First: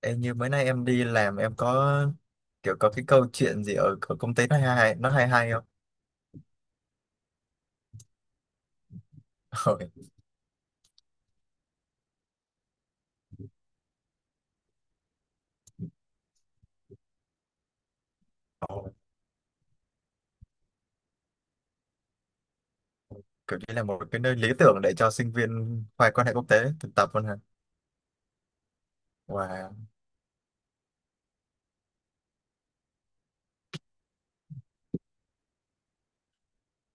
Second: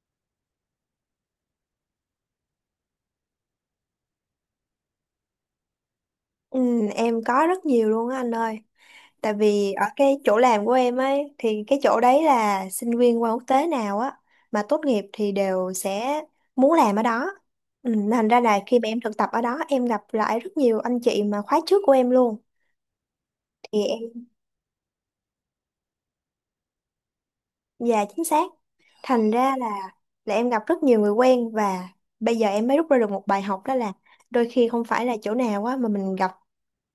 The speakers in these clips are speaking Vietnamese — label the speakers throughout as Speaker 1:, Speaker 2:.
Speaker 1: Em như mấy nay em đi làm em có kiểu có cái câu chuyện gì ở công ty nó hay hay không?
Speaker 2: Ừ, em có rất nhiều luôn á anh ơi. Tại vì
Speaker 1: Rồi.
Speaker 2: ở cái chỗ làm của em ấy thì cái chỗ đấy là sinh viên qua quốc tế nào á mà tốt nghiệp thì đều sẽ muốn làm ở đó. Ừ, thành ra là khi mà
Speaker 1: Ồ,
Speaker 2: em thực tập ở đó em gặp lại rất nhiều anh chị mà khóa trước của em luôn
Speaker 1: kiểu như
Speaker 2: thì
Speaker 1: là một
Speaker 2: em
Speaker 1: cái nơi lý tưởng để cho sinh viên khoa quan hệ quốc tế thực tập luôn hả?
Speaker 2: và chính xác. Thành
Speaker 1: Và
Speaker 2: ra
Speaker 1: wow.
Speaker 2: là em gặp rất nhiều người quen và bây giờ em mới rút ra được một bài học đó là đôi khi không phải là chỗ nào á mà mình gặp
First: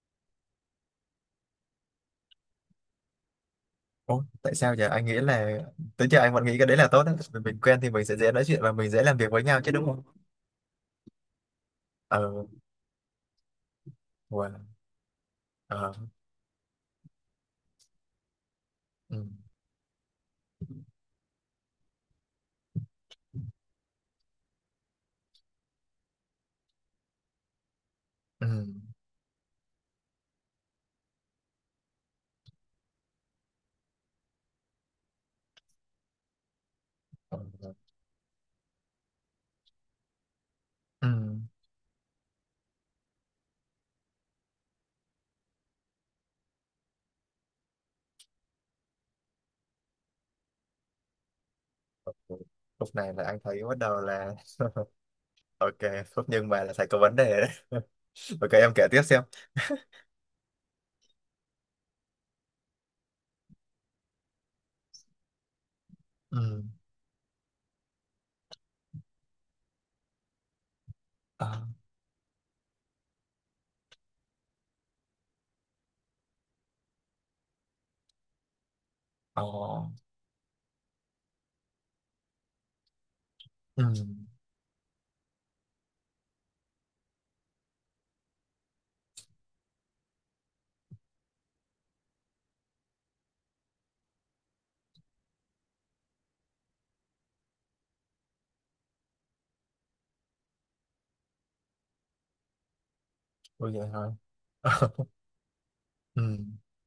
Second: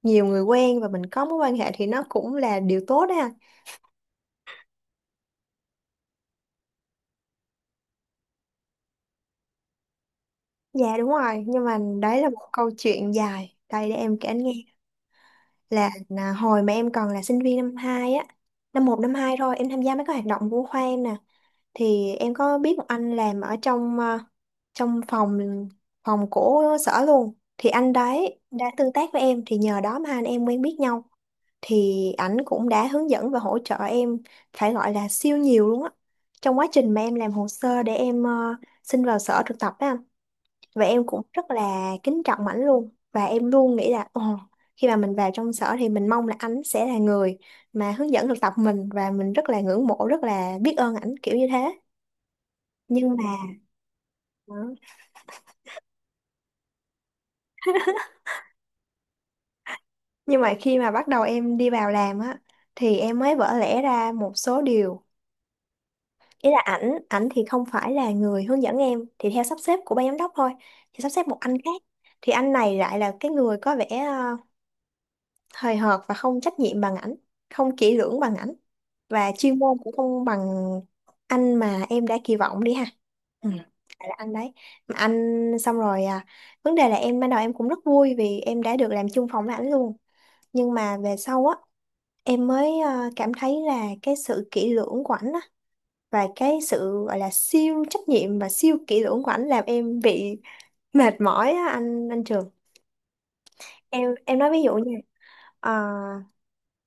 Speaker 2: nhiều người quen và mình có mối quan hệ thì nó cũng là điều tốt đó.
Speaker 1: Ủa, tại sao giờ anh nghĩ là, tới giờ anh vẫn nghĩ cái đấy là tốt đấy. Vì mình quen thì mình sẽ dễ nói chuyện và mình dễ làm việc với nhau chứ, đúng không?
Speaker 2: Dạ đúng rồi, nhưng mà đấy
Speaker 1: Ờ.
Speaker 2: là một câu chuyện dài. Đây để em kể anh nghe
Speaker 1: Wow.
Speaker 2: là
Speaker 1: Ờ.
Speaker 2: hồi mà em còn là sinh viên năm 2 á, năm một năm
Speaker 1: Ừ.
Speaker 2: 2 thôi, em tham gia mấy cái hoạt động của khoa em nè. Thì em có biết một anh làm ở trong trong phòng phòng của sở luôn. Thì anh đấy
Speaker 1: Ừ.
Speaker 2: đã tương tác với em thì nhờ đó mà hai anh em quen biết nhau. Thì ảnh cũng đã hướng dẫn và hỗ trợ em phải gọi là siêu nhiều luôn á. Trong quá trình mà em làm hồ
Speaker 1: Ừ.
Speaker 2: sơ để em xin vào sở thực tập á và em cũng
Speaker 1: Ừ.
Speaker 2: rất là kính trọng ảnh luôn và em luôn nghĩ là ồ, khi mà mình vào trong sở thì mình mong là ảnh sẽ là người mà hướng dẫn thực tập mình và mình rất là ngưỡng mộ rất là biết ơn ảnh kiểu như thế
Speaker 1: Lúc này
Speaker 2: nhưng
Speaker 1: là
Speaker 2: mà
Speaker 1: anh thấy bắt đầu là...
Speaker 2: đó.
Speaker 1: Ok Phúc, nhưng mà là phải có vấn đề đấy. Ok, em kể tiếp xem.
Speaker 2: Nhưng mà khi mà bắt đầu em đi vào làm á thì em mới vỡ lẽ ra một số điều, ý là
Speaker 1: Ừ.
Speaker 2: ảnh ảnh thì không phải là người hướng dẫn em thì theo sắp xếp của ban giám đốc thôi thì sắp xếp một anh
Speaker 1: Ờ.
Speaker 2: khác. Thì anh này lại là cái người có vẻ hời hợt và không trách nhiệm bằng ảnh, không kỹ lưỡng bằng ảnh và
Speaker 1: Ờ.
Speaker 2: chuyên môn cũng không bằng anh mà em đã kỳ vọng đi ha. Ừ.
Speaker 1: Ừ.
Speaker 2: Phải là anh đấy mà anh xong rồi à, vấn đề là em ban đầu em cũng rất vui vì em đã được làm chung phòng với ảnh luôn, nhưng mà về sau á em mới à, cảm thấy là cái sự kỹ lưỡng của ảnh á và cái sự gọi là siêu trách nhiệm và siêu kỹ lưỡng của ảnh làm em bị mệt mỏi á anh Trường.
Speaker 1: Ôi vậy thôi.
Speaker 2: Em nói ví dụ nha. ờ,
Speaker 1: Ừ.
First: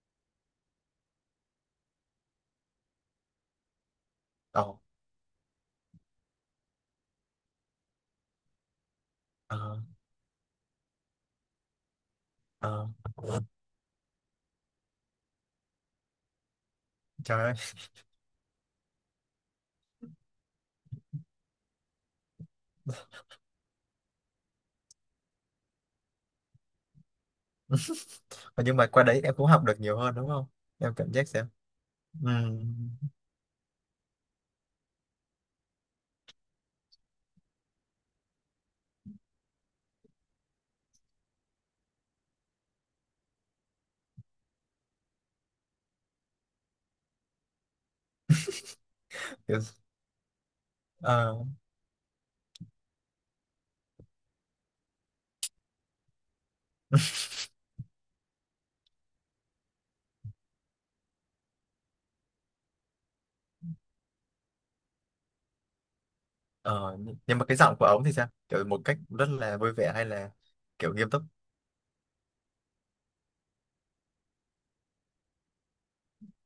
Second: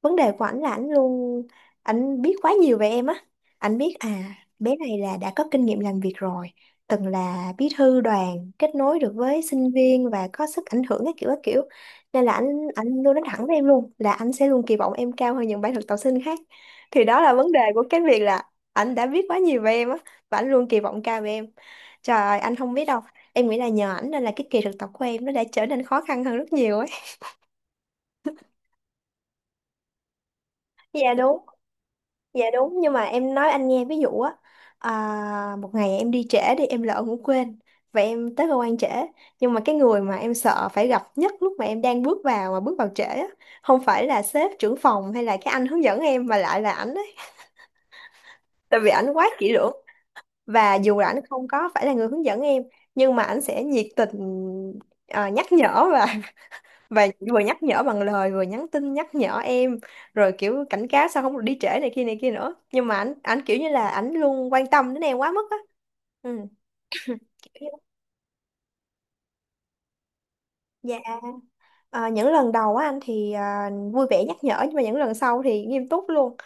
Speaker 2: Vấn đề của ảnh là ảnh luôn, ảnh biết quá nhiều về em á, ảnh biết à
Speaker 1: Ờ.
Speaker 2: bé này là đã có kinh nghiệm làm việc rồi, từng là bí thư đoàn kết nối được với sinh
Speaker 1: Ờ.
Speaker 2: viên và có sức ảnh hưởng các kiểu các kiểu. Nên là ảnh
Speaker 1: Ờ.
Speaker 2: ảnh luôn nói thẳng với em luôn là anh sẽ luôn kỳ vọng em cao hơn những bạn thực tập sinh khác. Thì đó là
Speaker 1: Trời
Speaker 2: vấn
Speaker 1: ơi.
Speaker 2: đề của cái việc là ảnh đã biết quá nhiều về em á và ảnh luôn kỳ vọng cao về em. Trời ơi, anh không biết đâu, em nghĩ là nhờ ảnh nên là cái kỳ thực tập của em nó đã trở nên khó khăn hơn rất nhiều ấy.
Speaker 1: Mà nhưng mà qua đấy em cũng học được nhiều hơn đúng không, em cảm
Speaker 2: Dạ
Speaker 1: giác
Speaker 2: đúng.
Speaker 1: sao? Ừ.
Speaker 2: Dạ đúng, nhưng mà em nói anh nghe ví dụ á. À, một ngày em đi trễ đi, em lỡ ngủ quên và em tới cơ quan trễ, nhưng mà cái người mà em sợ phải gặp nhất lúc mà em đang bước vào bước vào trễ á không phải là sếp trưởng phòng hay là cái anh hướng dẫn em mà lại là ảnh ấy, tại vì ảnh quá kỹ
Speaker 1: Kiểu,
Speaker 2: lưỡng. Và dù là ảnh
Speaker 1: ờ.
Speaker 2: không có phải là người hướng dẫn em nhưng mà ảnh sẽ nhiệt tình à, nhắc nhở và và vừa nhắc nhở bằng lời vừa nhắn tin nhắc nhở em, rồi kiểu cảnh cáo sao không được đi trễ này kia nữa. Nhưng mà ảnh ảnh kiểu như là ảnh luôn quan tâm đến em quá mức á. Ừ.
Speaker 1: Ờ. Nhưng mà
Speaker 2: Kiểu
Speaker 1: cái giọng của
Speaker 2: như-
Speaker 1: ổng thì sao, kiểu một cách rất là vui vẻ hay là kiểu
Speaker 2: dạ,
Speaker 1: nghiêm túc?
Speaker 2: à, những lần đầu á anh thì à, vui vẻ nhắc nhở nhưng mà những lần sau thì nghiêm túc luôn.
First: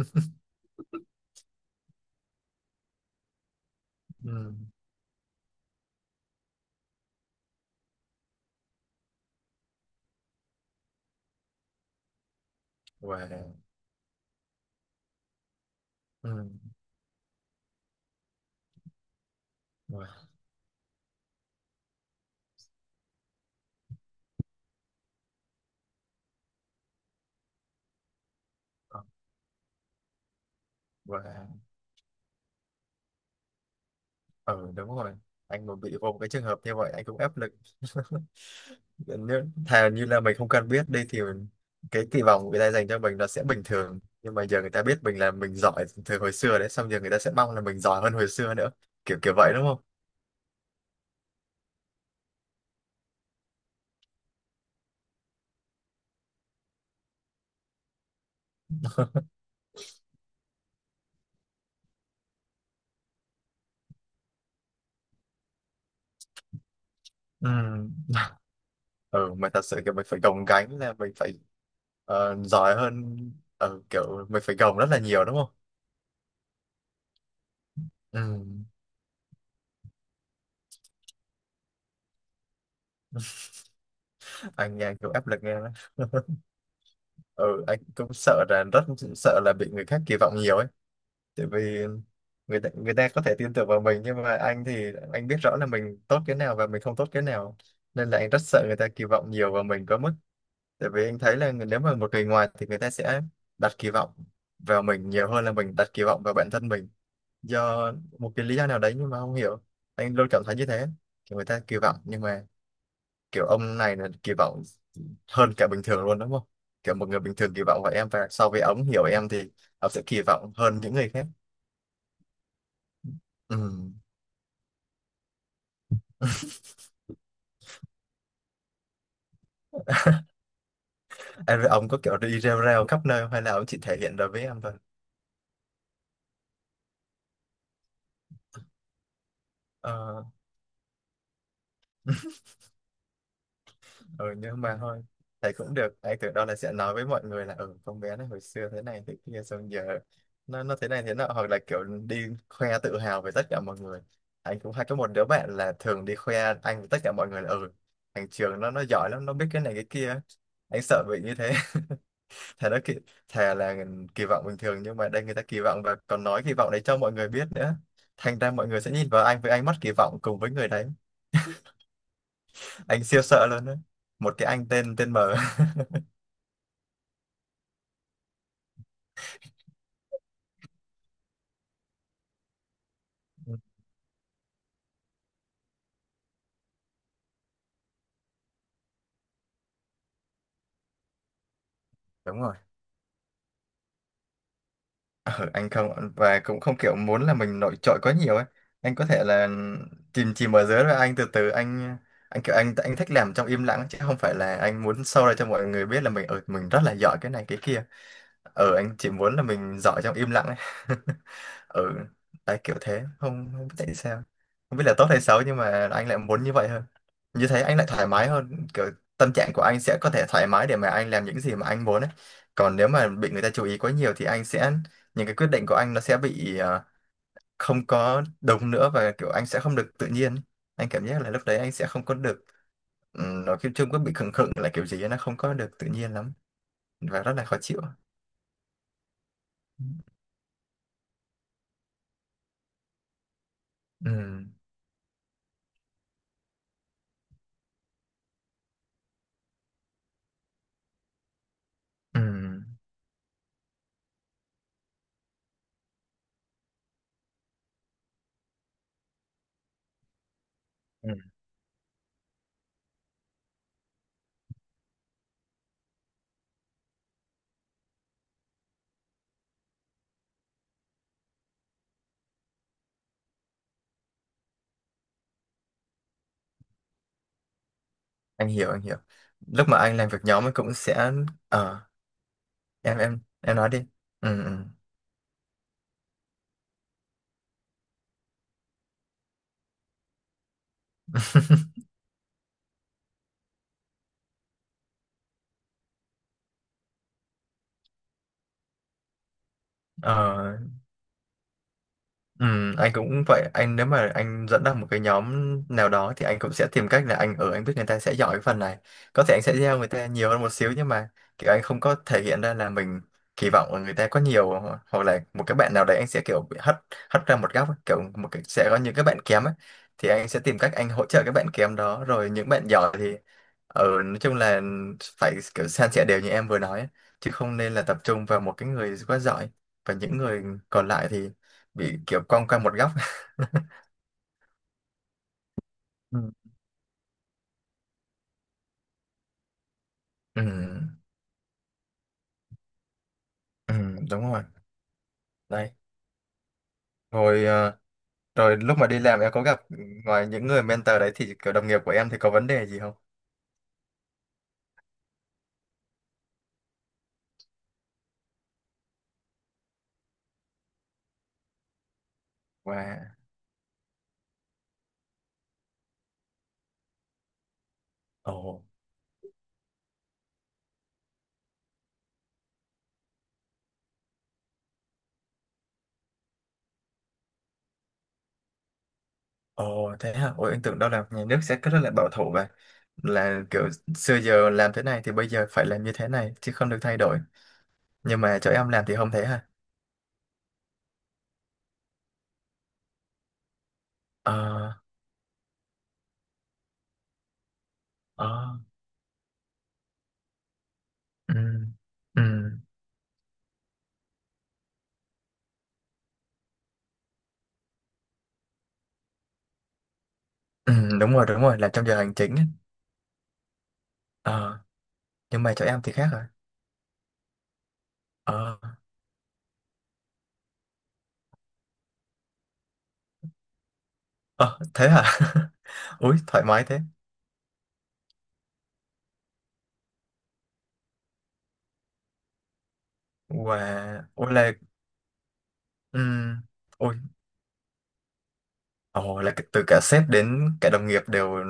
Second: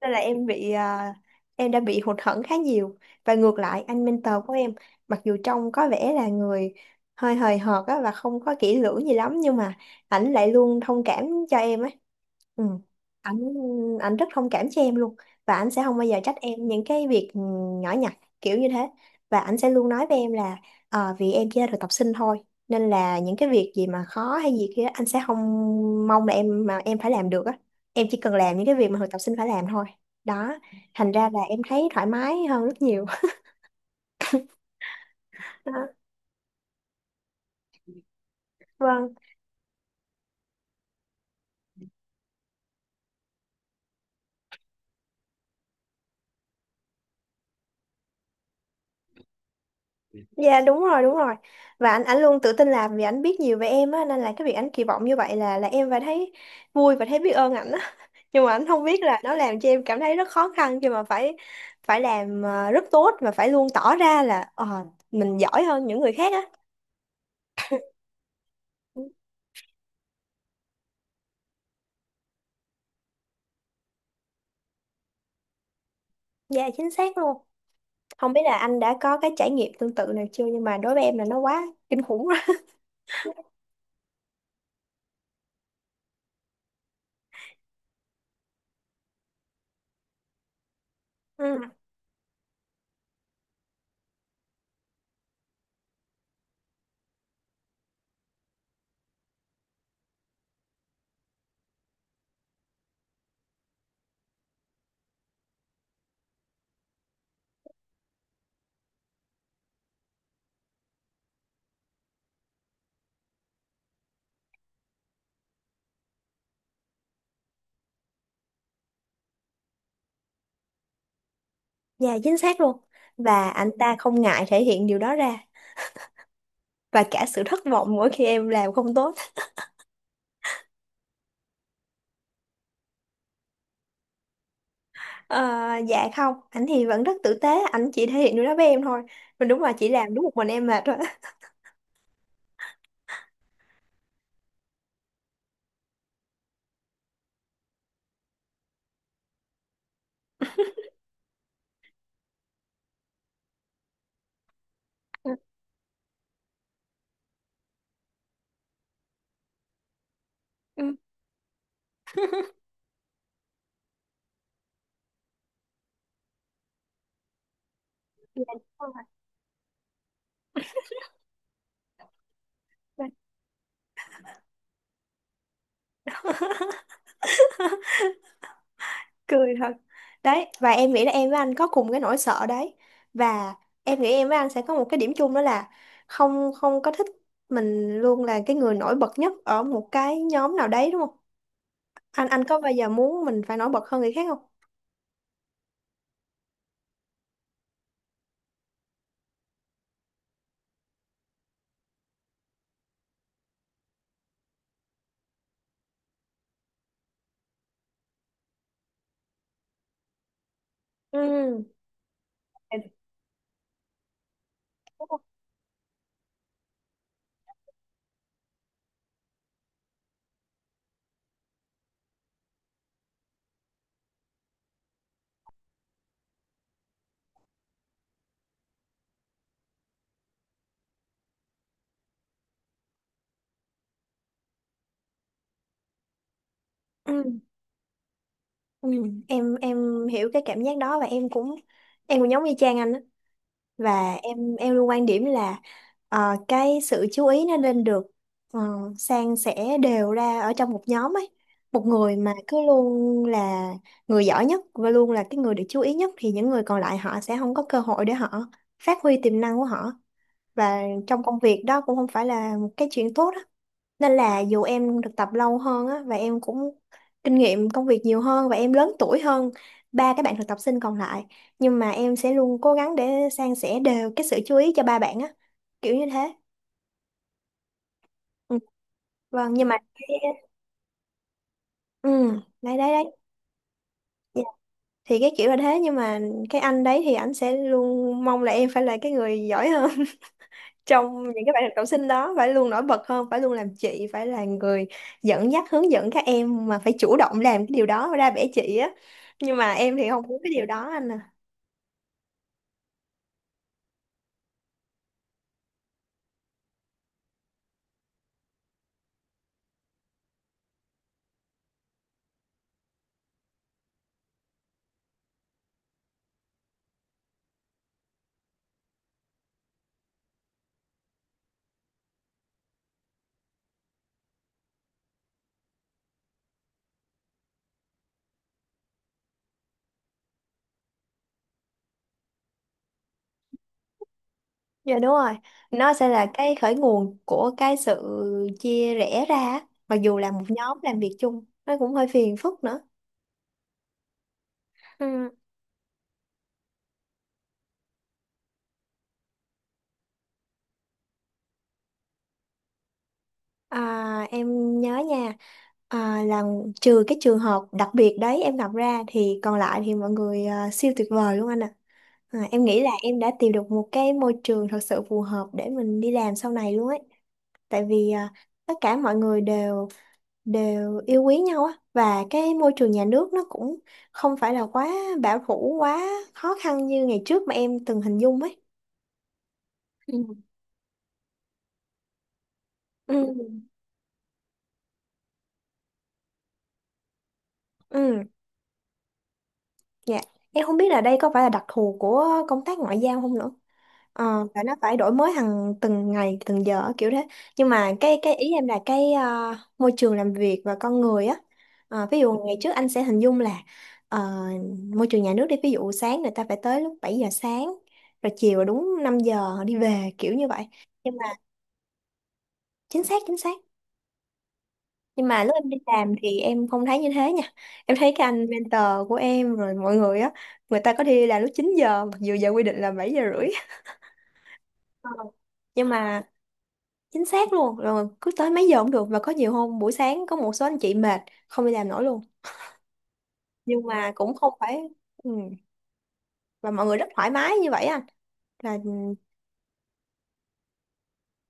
Speaker 2: Nên là em bị à, em đã bị hụt hẫng khá nhiều. Và ngược lại anh mentor của
Speaker 1: Ừ.
Speaker 2: em, mặc dù trông có vẻ là người hơi hời hợt á và không có kỹ lưỡng gì lắm nhưng mà ảnh lại luôn thông cảm cho em ấy. Ừ. ảnh
Speaker 1: Wow.
Speaker 2: Ảnh rất thông cảm cho em luôn, và ảnh sẽ không bao giờ
Speaker 1: Ừ.
Speaker 2: trách em những cái việc ừ, nhỏ nhặt kiểu như thế. Và ảnh sẽ luôn nói
Speaker 1: Wow.
Speaker 2: với em là ờ, vì em chỉ là thực tập sinh thôi nên là những cái việc gì mà khó hay gì kia anh sẽ không mong là em em phải làm được á, em chỉ cần làm những cái việc mà
Speaker 1: Ờ.
Speaker 2: thực tập sinh phải làm thôi. Đó, thành ra là em
Speaker 1: Wow.
Speaker 2: thấy thoải mái hơn rất nhiều.
Speaker 1: Ừ, đúng rồi, anh mà
Speaker 2: Đó.
Speaker 1: bị gồm cái trường hợp như vậy anh cũng áp lực.
Speaker 2: Vâng.
Speaker 1: Nếu thà như là mình không cần biết đi thì cái kỳ vọng người ta dành cho mình nó sẽ bình thường, nhưng mà giờ người ta biết mình là mình giỏi từ hồi xưa đấy, xong giờ người ta sẽ mong là mình giỏi hơn hồi xưa nữa. Kiểu kiểu vậy đúng không?
Speaker 2: Dạ đúng rồi, đúng rồi. Và ảnh luôn tự tin làm vì ảnh biết nhiều về em á nên là cái việc ảnh kỳ vọng như vậy là em phải thấy vui và thấy biết ơn ảnh á. Nhưng mà ảnh không biết là nó làm cho em cảm thấy rất khó khăn khi mà phải phải làm ờ, rất tốt và phải luôn tỏ ra là ờ, mình giỏi hơn những người khác á.
Speaker 1: Ừ. Ừ, mà thật sự kiểu mình phải gồng gánh là mình phải, ờ, giỏi hơn. Ừ, kiểu mình phải gồng rất là nhiều đúng không?
Speaker 2: Dạ chính xác luôn.
Speaker 1: Ừ.
Speaker 2: Không biết là anh đã có cái trải nghiệm tương tự nào chưa nhưng mà đối với em là nó quá kinh khủng rồi.
Speaker 1: Anh nghe kiểu áp lực nghe đó. Ừ, anh cũng sợ là rất sợ là bị người khác kỳ vọng nhiều ấy. Tại
Speaker 2: Ừ.
Speaker 1: vì người ta có thể tin tưởng vào mình, nhưng mà anh thì anh biết rõ là mình tốt cái nào và mình không tốt cái nào. Nên là anh rất sợ người ta kỳ vọng nhiều vào mình quá mức. Tại vì anh thấy là nếu mà một người ngoài thì người ta sẽ đặt kỳ vọng vào mình nhiều hơn là mình đặt kỳ vọng vào bản thân mình, do một cái lý do nào đấy nhưng mà không hiểu, anh luôn cảm thấy như thế. Kiểu người ta kỳ vọng, nhưng mà kiểu ông này là kỳ vọng hơn cả bình thường luôn, đúng không? Kiểu một người bình thường kỳ vọng vào em, và so với ông hiểu em thì ông sẽ kỳ vọng hơn những người khác.
Speaker 2: Dạ chính xác luôn. Và anh
Speaker 1: Ừ.
Speaker 2: ta không ngại thể hiện điều đó ra và cả sự thất vọng mỗi khi em làm không tốt.
Speaker 1: Em với ông có kiểu đi rêu rêu khắp nơi không, hay là ông chỉ thể hiện ra với em thôi?
Speaker 2: Ờ, dạ không, anh thì vẫn rất tử tế, anh chỉ thể hiện điều đó với em thôi. Mình đúng là chỉ làm
Speaker 1: Ờ.
Speaker 2: đúng một mình em mệt thôi.
Speaker 1: Ừ, nhưng mà thôi, thầy cũng được. Anh tưởng đâu là sẽ nói với mọi người là, ừ, con bé này hồi xưa thế này thế kia, xong giờ nó thế này thế nọ, hoặc là kiểu đi khoe tự hào với tất cả mọi người. Anh cũng hay có một đứa
Speaker 2: Ừ.
Speaker 1: bạn là thường đi khoe anh với tất cả mọi người là, ừ, thằng Trường nó giỏi lắm, nó biết cái này cái kia. Anh
Speaker 2: Ừ,
Speaker 1: sợ bị như thế. thà đó kỳ, Thà là kỳ vọng bình thường, nhưng mà đây người ta kỳ vọng và còn nói kỳ vọng đấy cho mọi người biết nữa, thành ra
Speaker 2: dạ,
Speaker 1: mọi người sẽ
Speaker 2: đúng
Speaker 1: nhìn vào anh với ánh mắt kỳ vọng cùng với người đấy. Anh
Speaker 2: rồi.
Speaker 1: siêu sợ luôn đấy, một cái anh tên tên M.
Speaker 2: Cười thật. Đấy, và em nghĩ là em với anh có cùng cái nỗi sợ đấy. Và
Speaker 1: Ừ,
Speaker 2: em nghĩ em với anh sẽ có một cái điểm chung đó là không không có thích mình luôn là cái người nổi bật nhất ở một cái nhóm nào đấy đúng không? Anh
Speaker 1: đúng
Speaker 2: anh
Speaker 1: rồi.
Speaker 2: có bao giờ muốn mình phải nổi bật hơn người khác không?
Speaker 1: Ừ, anh không, và cũng không kiểu muốn là mình nổi trội quá nhiều ấy. Anh có thể là chìm chìm ở dưới, rồi anh từ từ anh kiểu anh thích làm trong im lặng, chứ không phải là anh muốn show ra cho mọi người biết là mình rất là giỏi cái này cái kia. Anh chỉ muốn là mình giỏi trong im lặng ấy.
Speaker 2: Ừ.
Speaker 1: Ừ. Tại kiểu thế, không không biết tại sao, không biết là tốt hay xấu, nhưng mà anh lại muốn như vậy hơn. Như thế anh lại thoải mái hơn, kiểu tâm trạng của anh sẽ có thể thoải mái để mà anh làm những gì mà anh muốn ấy. Còn nếu mà bị người ta chú ý quá nhiều thì anh sẽ, những cái quyết định của anh nó sẽ bị, ờ, không có đúng nữa, và kiểu anh sẽ không được tự nhiên ấy. Anh cảm giác là lúc đấy anh sẽ không có được, nó kiểu chung có bị khựng khựng là kiểu gì ấy, nó không có được tự nhiên lắm,
Speaker 2: Ừ.
Speaker 1: và rất là khó chịu.
Speaker 2: Ừ. em hiểu cái cảm giác đó và em cũng cũng giống như Trang anh á. Và
Speaker 1: Ừ.
Speaker 2: em luôn quan điểm là ờ, cái sự chú ý nó nên được ờ, san sẻ đều ra ở trong một nhóm ấy. Một người mà cứ luôn là người giỏi nhất và luôn là cái người được chú ý nhất thì những người còn lại họ sẽ không có cơ hội để họ phát huy tiềm năng của họ, và
Speaker 1: Ừ.
Speaker 2: trong công việc đó cũng không phải là một cái chuyện tốt á. Nên là dù em được tập lâu hơn á và em cũng kinh nghiệm công việc nhiều hơn và em lớn tuổi hơn ba các bạn thực tập sinh còn lại, nhưng mà em sẽ luôn cố gắng để san sẻ đều cái sự chú ý cho ba bạn á kiểu như thế.
Speaker 1: Anh
Speaker 2: Ừ.
Speaker 1: hiểu, anh hiểu.
Speaker 2: Vâng, nhưng
Speaker 1: Lúc
Speaker 2: mà
Speaker 1: mà anh làm việc nhóm ấy cũng sẽ, ờ...
Speaker 2: ừ đấy đấy
Speaker 1: em em
Speaker 2: đấy.
Speaker 1: em nói đi.
Speaker 2: Dạ.
Speaker 1: Ừ, ừ.
Speaker 2: Thì cái kiểu là thế, nhưng mà cái anh đấy thì ảnh sẽ luôn mong là em phải là cái người giỏi hơn trong những cái bài thực tập sinh đó, phải luôn nổi bật hơn, phải luôn làm chị, phải là người dẫn dắt hướng dẫn các em mà phải chủ động làm cái điều đó ra vẻ chị á. Nhưng mà em thì không muốn cái
Speaker 1: Ờ.
Speaker 2: điều đó anh à.
Speaker 1: Ừ, anh cũng vậy, anh nếu mà anh dẫn ra một cái nhóm nào đó thì anh cũng sẽ tìm cách là anh, anh biết người ta sẽ giỏi cái phần này, có thể anh sẽ gieo người ta nhiều hơn một xíu, nhưng mà kiểu anh không có thể hiện ra là mình kỳ vọng là người ta có nhiều hoặc là một cái bạn nào đấy anh sẽ kiểu bị hất hất ra một góc ấy. Kiểu một cái, sẽ có những cái bạn kém ấy, thì anh sẽ tìm cách anh hỗ trợ các bạn kém đó, rồi những bạn giỏi thì, nói chung là phải kiểu san sẻ đều như em vừa nói ấy, chứ không nên là tập trung vào một cái người quá giỏi và những người còn lại thì bị kiểu cong qua một góc.
Speaker 2: Dạ đúng rồi, nó sẽ
Speaker 1: Ừ.
Speaker 2: là cái khởi nguồn của cái sự chia rẽ ra á. Mặc dù là một
Speaker 1: Ừ,
Speaker 2: nhóm làm việc chung nó cũng hơi phiền phức nữa.
Speaker 1: ừ, đúng rồi.
Speaker 2: Ừ.
Speaker 1: Đấy. rồi ờ, rồi lúc mà đi làm, em có gặp, ngoài những người mentor đấy thì kiểu đồng nghiệp của em thì có vấn đề gì không?
Speaker 2: À, em nhớ nha. À, là trừ cái trường hợp đặc biệt đấy em gặp ra thì còn lại thì mọi người à, siêu tuyệt vời luôn anh ạ. À, em nghĩ là
Speaker 1: Và...
Speaker 2: em đã tìm được một cái môi trường thật sự phù hợp để mình đi làm sau này luôn ấy. Tại vì à,
Speaker 1: ồ
Speaker 2: tất cả mọi người đều đều yêu quý nhau á và cái môi trường nhà nước nó cũng không phải là quá bảo thủ quá khó khăn như ngày trước mà em từng hình dung ấy.
Speaker 1: ồ thế
Speaker 2: Ừ.
Speaker 1: hả? Ôi anh tưởng đâu là nhà nước sẽ rất là bảo thủ, và
Speaker 2: Ừ.
Speaker 1: là kiểu xưa giờ làm thế này thì bây giờ phải làm như thế này, chứ không được thay đổi. Nhưng
Speaker 2: Ừ,
Speaker 1: mà chỗ em làm thì không thế hả?
Speaker 2: dạ. Em không biết là đây có phải là đặc thù của công tác ngoại giao không nữa.
Speaker 1: Ờ.
Speaker 2: Và nó phải đổi mới hàng từng ngày từng giờ á, kiểu thế. Nhưng mà cái ý
Speaker 1: Ờ.
Speaker 2: em là cái môi trường làm việc và con người
Speaker 1: Ừ,
Speaker 2: á. Ờ, ví
Speaker 1: ừ,
Speaker 2: dụ ngày trước anh sẽ hình dung là ờ, môi trường nhà nước đi, ví dụ sáng người ta phải tới lúc 7 giờ sáng, rồi chiều là đúng 5 giờ họ đi về, kiểu như vậy.
Speaker 1: ừ, đúng
Speaker 2: Nhưng mà
Speaker 1: rồi, đúng rồi, làm trong giờ hành chính ấy.
Speaker 2: chính xác, chính xác,
Speaker 1: Ờ,
Speaker 2: nhưng
Speaker 1: nhưng
Speaker 2: mà
Speaker 1: mà
Speaker 2: lúc
Speaker 1: chỗ
Speaker 2: em đi
Speaker 1: em thì khác
Speaker 2: làm
Speaker 1: rồi.
Speaker 2: thì em không thấy như thế nha. Em thấy cái anh
Speaker 1: Ờ.
Speaker 2: mentor của em rồi mọi người á, người ta có đi là lúc 9 giờ mặc dù giờ quy định là 7 giờ rưỡi.
Speaker 1: Ờ, thế hả?
Speaker 2: Ờ. Nhưng
Speaker 1: Ui,
Speaker 2: mà
Speaker 1: thoải mái thế.
Speaker 2: chính xác luôn, rồi cứ tới mấy giờ cũng được, và có nhiều hôm buổi sáng có một số anh chị mệt không đi làm nổi luôn.
Speaker 1: Wow,
Speaker 2: Nhưng mà
Speaker 1: ôi
Speaker 2: cũng không
Speaker 1: là.
Speaker 2: phải, ừ,
Speaker 1: Ừm.
Speaker 2: và mọi
Speaker 1: Ôi.
Speaker 2: người rất thoải mái như vậy anh, là ừ,
Speaker 1: Ồ, là từ cả sếp đến cả đồng nghiệp đều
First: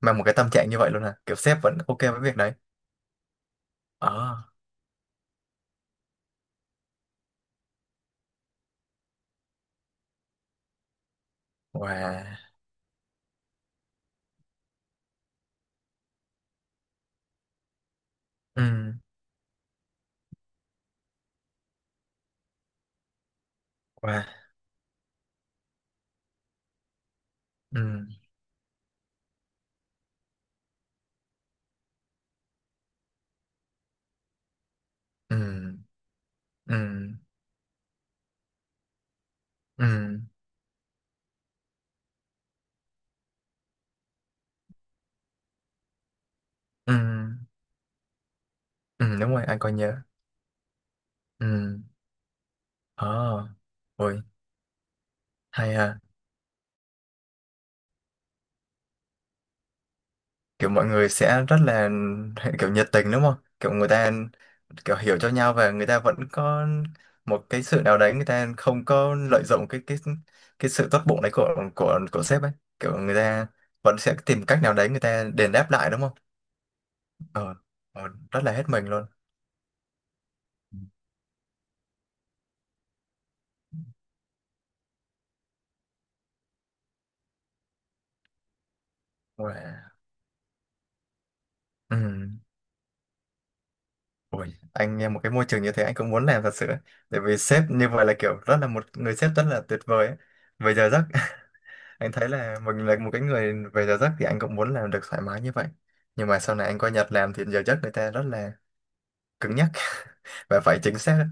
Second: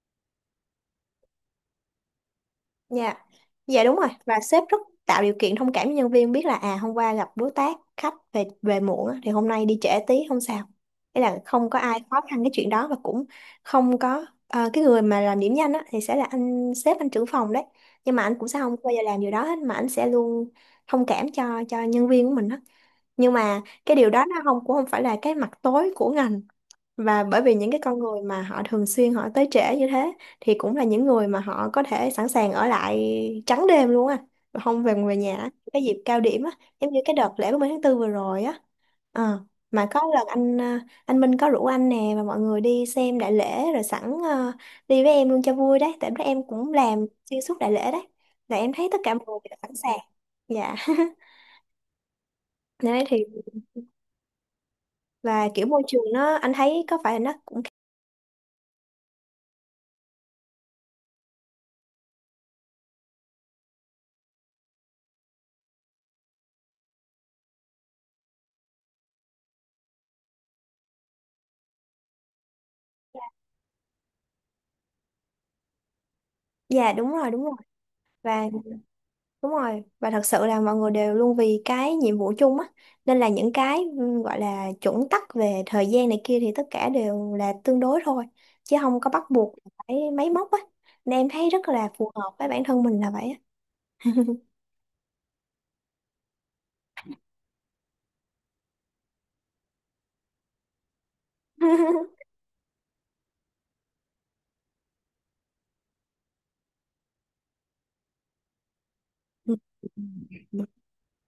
Speaker 1: mang một cái tâm trạng như vậy luôn à? Kiểu sếp vẫn ok với việc đấy.
Speaker 2: nha. Dạ đúng rồi, và
Speaker 1: Ờ.
Speaker 2: sếp rất tạo điều kiện, thông cảm với nhân viên, biết là à, hôm qua gặp đối tác khách về về muộn á, thì hôm nay đi trễ tí không sao. Thế là không có ai khó
Speaker 1: Wow.
Speaker 2: khăn cái chuyện đó, và cũng không có cái người mà làm điểm danh á, thì sẽ là anh sếp, anh trưởng phòng đấy, nhưng mà anh cũng sẽ không bao
Speaker 1: Ừm.
Speaker 2: giờ làm điều đó hết, mà anh sẽ luôn thông cảm cho nhân viên của mình đó. Nhưng mà cái điều đó
Speaker 1: Wow.
Speaker 2: nó không, cũng không phải là cái mặt tối của ngành. Và bởi vì những cái con
Speaker 1: Ừm.
Speaker 2: người mà họ thường xuyên họ tới trễ như thế, thì cũng là những người mà họ có thể sẵn sàng ở lại trắng đêm luôn á, và không về về nhà á. Cái
Speaker 1: Ừm.
Speaker 2: dịp cao điểm á, giống như cái
Speaker 1: Ừm.
Speaker 2: đợt lễ 30 tháng 4 vừa rồi á. Ờ, mà có lần
Speaker 1: Ừm.
Speaker 2: anh anh Minh có rủ anh nè và mọi người đi xem đại lễ, rồi sẵn đi với em luôn cho vui đấy, tại bữa em cũng làm
Speaker 1: Ừm.
Speaker 2: xuyên suốt đại lễ đấy. Là em thấy tất cả
Speaker 1: Ừm,
Speaker 2: mọi
Speaker 1: đúng
Speaker 2: người
Speaker 1: rồi,
Speaker 2: đều
Speaker 1: anh có
Speaker 2: sẵn sàng.
Speaker 1: nhớ.
Speaker 2: Dạ.
Speaker 1: Ừm.
Speaker 2: Đấy thì,
Speaker 1: Ờ. Ôi,
Speaker 2: và kiểu
Speaker 1: hay
Speaker 2: môi
Speaker 1: ha.
Speaker 2: trường nó, anh thấy có phải là nó cũng.
Speaker 1: Kiểu mọi người sẽ rất là, kiểu nhiệt tình đúng không? Kiểu người ta kiểu hiểu cho nhau, và người ta vẫn có một cái sự nào đấy, người ta không có lợi dụng cái sự tốt bụng đấy của sếp ấy. Kiểu người ta vẫn sẽ tìm cách nào đấy người ta đền đáp lại đúng không?
Speaker 2: Dạ đúng rồi, đúng
Speaker 1: Ờ.
Speaker 2: rồi,
Speaker 1: Ờ, rất là
Speaker 2: và
Speaker 1: hết mình luôn.
Speaker 2: đúng rồi, và thật sự là mọi người đều luôn vì cái nhiệm vụ chung á, nên là những cái ừ, gọi là chuẩn tắc về thời gian này kia thì tất cả đều là tương đối thôi, chứ không có bắt
Speaker 1: Ôi.
Speaker 2: buộc phải máy móc á. Nên em thấy rất là
Speaker 1: Ừ.
Speaker 2: phù hợp với bản thân mình là vậy á.
Speaker 1: Ôi, anh nghe một cái môi trường như thế anh cũng muốn làm thật sự ấy. Tại vì sếp như vậy là kiểu rất là, một người sếp rất là tuyệt vời ấy. Về giờ giấc, anh thấy là mình là một cái người về giờ giấc thì anh cũng muốn làm được thoải mái như vậy. Nhưng mà sau này anh qua Nhật làm thì giờ giấc người ta rất là cứng nhắc, và
Speaker 2: Ừ,
Speaker 1: phải chính xác.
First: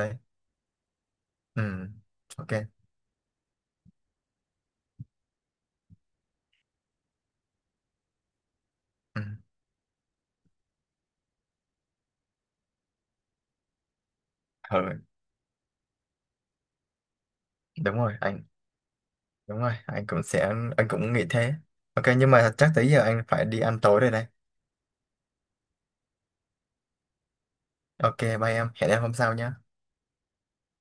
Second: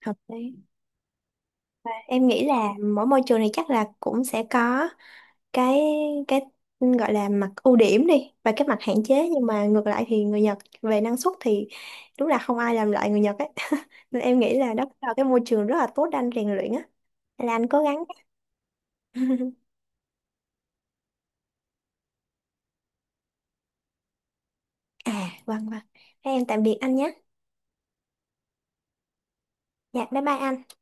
Speaker 2: hợp lý.
Speaker 1: Ừ.
Speaker 2: Và em nghĩ
Speaker 1: Ok.
Speaker 2: là mỗi môi trường này chắc là cũng sẽ có cái cái gọi là mặt ưu điểm đi, và cái mặt hạn
Speaker 1: Ừ.
Speaker 2: chế. Nhưng mà ngược lại thì người Nhật về năng suất thì đúng là không ai làm lại người Nhật ấy. Nên em nghĩ là đó
Speaker 1: Ừ,
Speaker 2: là cái môi trường rất là tốt để anh rèn luyện á, là anh cố
Speaker 1: đúng
Speaker 2: gắng.
Speaker 1: rồi anh, đúng rồi anh, cũng sẽ anh cũng nghĩ thế. Ok, nhưng mà chắc tới giờ anh phải đi ăn tối rồi đây.
Speaker 2: À vâng vâng, thế em tạm biệt anh nhé.
Speaker 1: Ok, bye em, hẹn em hôm sau nhé.
Speaker 2: Dạ bye bye anh.